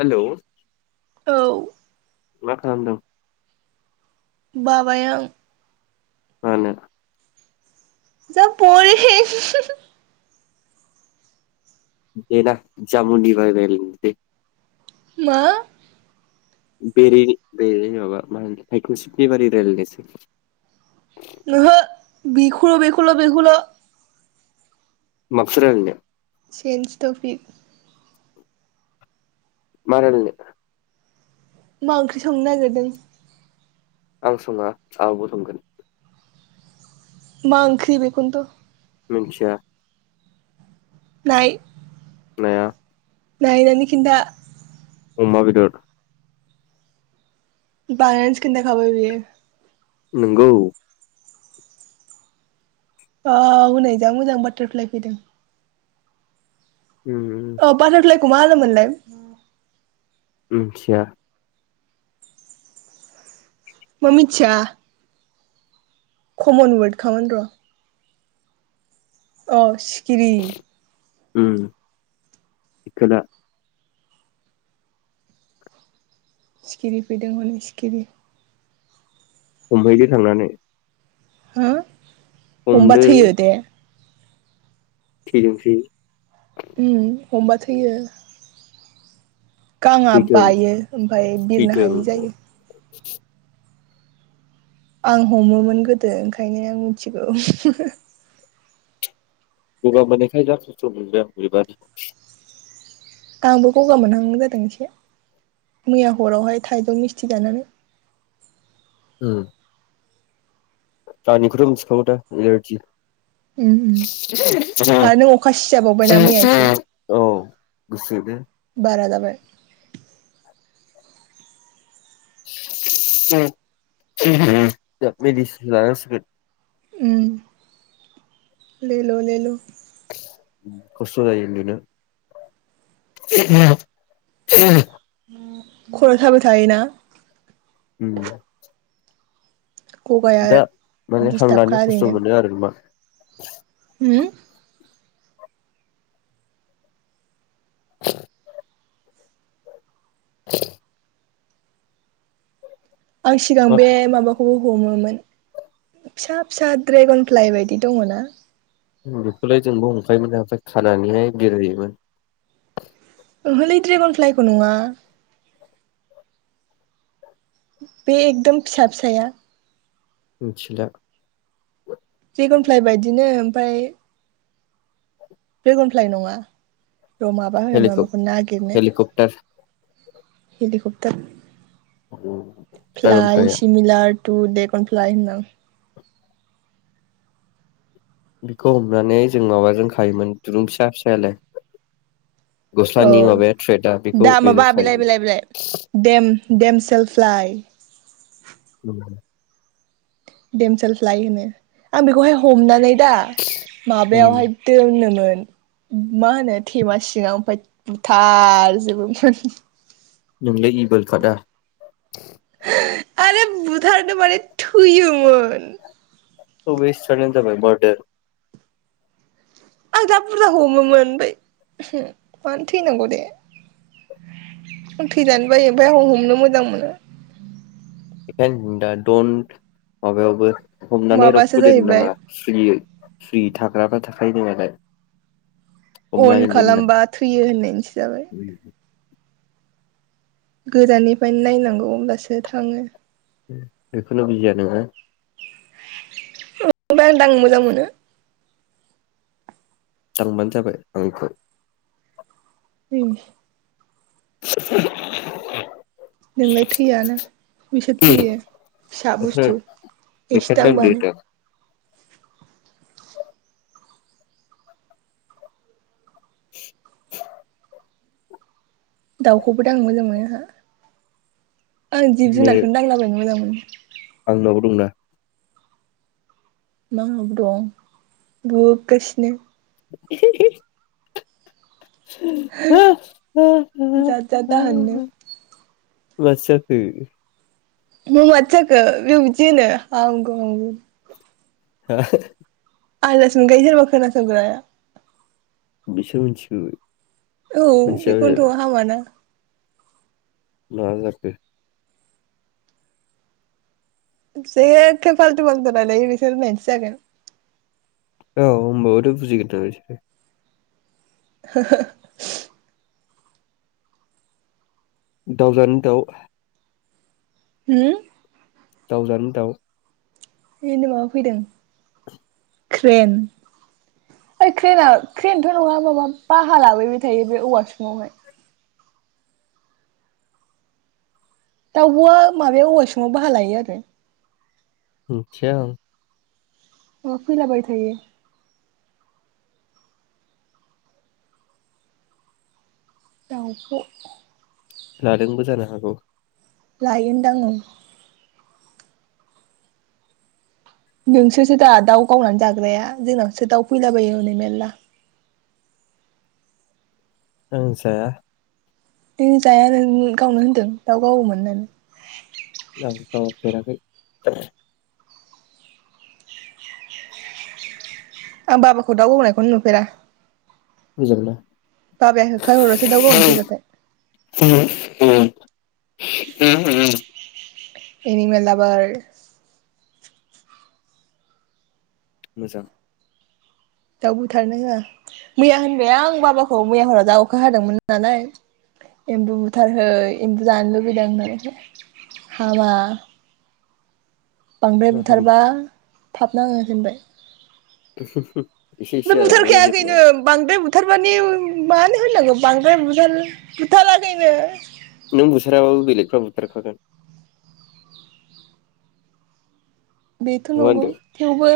Hello [unintelligible] औ मा खालामदों? बाबाय आं मानो जा बरिं देना जामुनि बागै रायलानसै दे मा बेरे बेरे माबा मा होन हक सिफनिबारि रायलायनोसै ओहो बिखोल' बिखोल' बिखोल' माखौथो रायलायनो सेन्स टफिक मा रायलानो? मा ओंख्रि संनो नागिरदों? आं सङा जा आब'आ सोंगोन। मा आंख्रि बेखौनोथ' मिनथिया नाय। नाया नायनानै‌ खिनथा अमा बेदर बास खोनथा खाबाय बियो नोंगौ अ हनै जा मोजां बाटारफ्लाइ फैदों उम अ बाटारफ्लाइ खमा होनोमोनलाय मोनथिया मा मिथिया कमन वर्डखामोन र' औ सिखिरि उ इकदा सिखिरि फैदों हनै सिखिरि हमहैदो थांनानै हो हमबा हमदो थैयो दे थैथोंसै उम हमबा थैयो गांआ थैथों बायो ओमफ्राय बिरनो थैथों हायै जायो [inaudible] आं हमोमोन गोदो ओंखायनो आं मिथिगौ गगा मोननायखाय जा खस्थ मोनदों बुरैबानो आंबो गगा मोनहांआं जादों एसे मैया हरावहाय थाइजौ मिस्थि जानानै ओम ओम दानिखौथ मोनथि खागो दा एलारजि उम उम आरो नों अखा सिजाबावबायना मैया एसे औ गुसुनो बाराजाबाय मेडिसिन जानांसिगोन उम ले ल ले ल खस्थ जायो उनदुनो खर' थाबाय थायो ना उम गगाया दा माने हां दिस्टाबखा लानो खस्थ ओरैनो मोनो आरो ना मा होम [inaudible] [inaudible] आं सिगां मा बे माबाखौ हमोमोन फिसा फिसा ड्रेगनफ्लाइ बायदि दङ ना बेखौलाय जोंबो हमखायोमोन ओमफ्राय खानानैहाय बिरहोयोमोन ओहोलै ड्रेगनफ्लाइखौ नङा बे एकदम फिसा फिसाया मिथिला ड्रेगनफ्लाइ बायदिनो ओमफ्राय ड्रेगनफ्लाइ नङा र माबा होन बेखौ नागिरनो हेलिकप्टार हेलिकप्टार ड्रागन फ्लाय फ्लाइआ सिमलार थु देखौन फ्लाय होननां बेखौ हमनानै जों माबाजों खायोमोन दुरुं फिसा फिसायालाय औ गस्लानि माबाया थ्रेदा बेखौ दा बेजों माबा बेलाइ बेलाइ बेलाइ देम देम सेलफ्लइ [inaudible] दमसेलफ्लाइ होनो आं बेखौहाय हमनानै दा माबायावहाय दोनोमोन मा होनो थेमासिङाव ओमफ्राय बुथारजोबोमोन नोंलाय इबोल खादा आरो बुथारनो माने थैयो मोन औ वेस्टआनो होनजाबाय बडार आं जा बुरजा हमोमोन ओफ्राय उमहु मानो थैनांगौ दे आं थैजानो बायो ओमफ्राय आं हमनो मोजां मोनो दा दन्ट माबायावबो हमनानै माबासो रावखौबो दोननो जाहैबाय नाङा सुलियै फ्रि थाग्राबा थाखायोनो मालाय अन खालामबा थैयो होननायनिसो जाबाय गोजाननिफ्रायनो नायनांगौ अब्लासो थाङो बेखौनो बुजिया नोङो ओ बा दां मोजां मोनो दांबानो जाबाय आंखौ उम [unintelligible] [inaudible] नोंलाय थैयाना बिसोर थैयो फिसा बुस्थु एसे बेखायनो दांदो दांबानो होनदां [inaudible] दाउखौबो दांनो मोजां मोनो आंहा आं जिब जुनारखौनो दांलाबायनो मोजां मोनो [inaudible] आं नावबो दंना मा दं बुगासिनो [inaudible] [inaudible] जाद जाद दाहोननो माथो जाखो मा माथो जाखो बेयाव इदि होनो हामगौ हामगौ हो आनदास मोनखायो खोना संग्राया [unintelligible] बिसो मिथिगो औ बेखथ' हामाना मा जाखो जेखे फाल्थु फाल्थु रायलायोलै बिसोरो होन्नाय निसो जागोन औ होनबाबोथ' बुजिगोन दा बिसोरो हो हो दाव जानि दाउ होम दाउ जानो दाउ ओइनै माबा फैदों [inaudible] क्रेन ओइ क्रेन आ क्रेनथ' नङा माबा बाहा लाबोबाय थायो बे औवासुंआवहाय दाउबआ माबायाव औवा सुङाव बाहा लायो आरो मिथिया आं अ फैला बाय थायो दावब' लादोंबो जानो हागौ लायोन दां ओं नोंसोरसो दा दाउ गावनानै जाग्राया जोंनावसो दाउ फैलाबायो हनै मेल्ला आं जाया उम जाया नों गावनो होनदों दाउ गावोमोन होननानै आं गावफेराखै आं बाबाखौ दाव गावनायखौनो नुफेरा मोजां मोना बाबाया होखार हरोसो दाउ गावनो फैबाथाय [unintelligible] इनिमेल लाबार मोजां दाउ बुथारनो होआ मैया होनबाय आं बाबाखौ मैया हराव जा अखा हादोंमोन नालाय एम्बु बुथारहै एम्बु जानो लुबैदों होननानै हामा बांद्राय नोंहा बुथारबा फाब नाङो होनबाय एसे बे एसे जाजायो बुथारखाया जेब्ला खैनो बांद्राय बुथारबानि मानो होननांगौ बांद्राय बुथार बुथाराखैनो नों बुथाराबाबो बेलेगफ्रा बुथारखागोन बेथ' नङा नंगौ होनदो थेवबो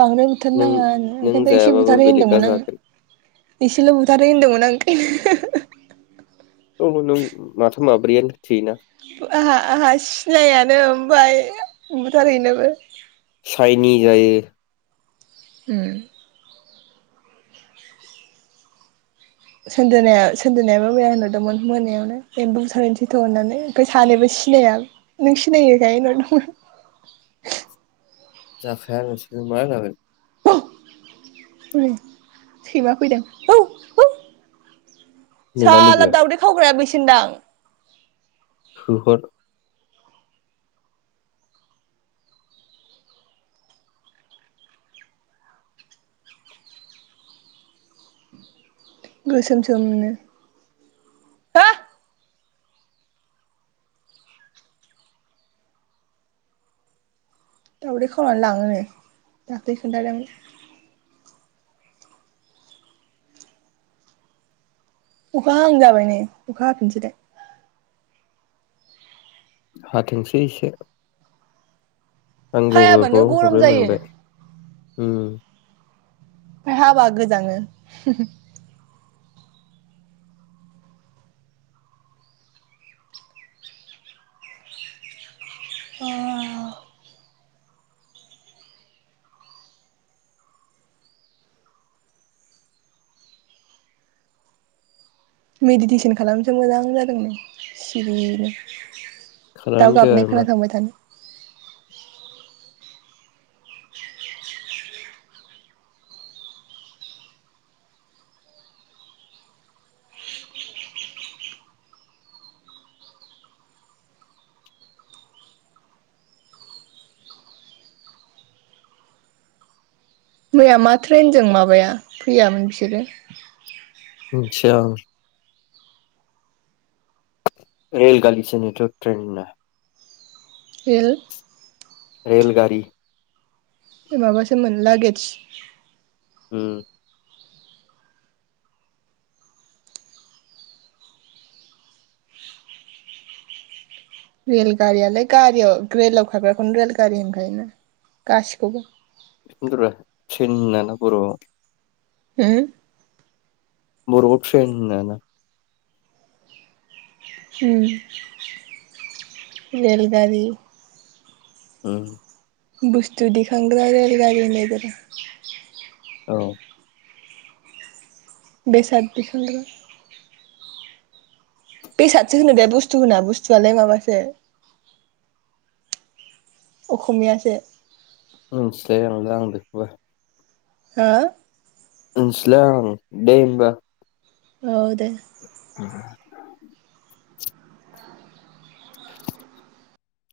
बांद्राय बुथारनो नों नाङा होन नों ओंखायनोथ' एसे जायाबाबो बुथारहै बेलेगा होनदोंमोन जागोन आङो एसेल' बुथारहै होनदोंमोन नांखायनो [unintelligible] औ नों माथाम माब्रियानो थैयो ना आहा आहा सिनायानो ओमफाय बुथारहैनोबो चाइनि जायो उम सनदोनाया सोनदोनायाबो मैया होनहरदोंमोन मोनायावनो एमबु बुथार हैनोसै थ होननानै ओमफ्राय सानैबो सिनाया नों सिनायोखाय हरदोंमोन आं जाखाया नोंसोरबो मा जागोन हनै सैमा फैदों औ औ नोंना साल्ला लोगोआ दाउदै खावग्राया बेैसो सोनदां होहर गोसोम सोमनो हो दाउदै खावनानै लाङो नो दाख्लै खोन्थादों अखा हा हांजाबाय नै अखा हाफिनसै लाय हाथोंसै एसे [unintelligible] हायाबानो गरम जायो मोनबाय ओमफ्राय उम फाय हाबा गोजाङो अवाव मेडिटेसन खालामनोसो मोजां जादों नो सिरिनो खालामदो आरो दावगाबनाय मा खोनासंबाय थानो मैया मा ट्रेनजों माबाया फैयामोन बिसोरो मोनथिया आं रेल गालिसो होनोथ' ट्रेन होना। एल रेलगारि माबासो मोन लागेेदज उम रेल गारियालाय गारियाव रेलाव खाग्राखौनो रेल गारि होनखायोना गासिखौबो [unintelligible] थिन होनाना बर' उम बर आव थ्रेन होना ना उम रेलगारि ओं बुस्थु दिखांग्रा रेल गारि होन्नाय जादों औ बेसाद दिखांग्रा बेसादसो होनो दा बुस्थु होना बुस्थुआलाय माबासो अखमियासो मोनथिलायलांला आं बेखौबो हो मोनथिला आं दे होनबा औ दे [inaudible] [inaudible]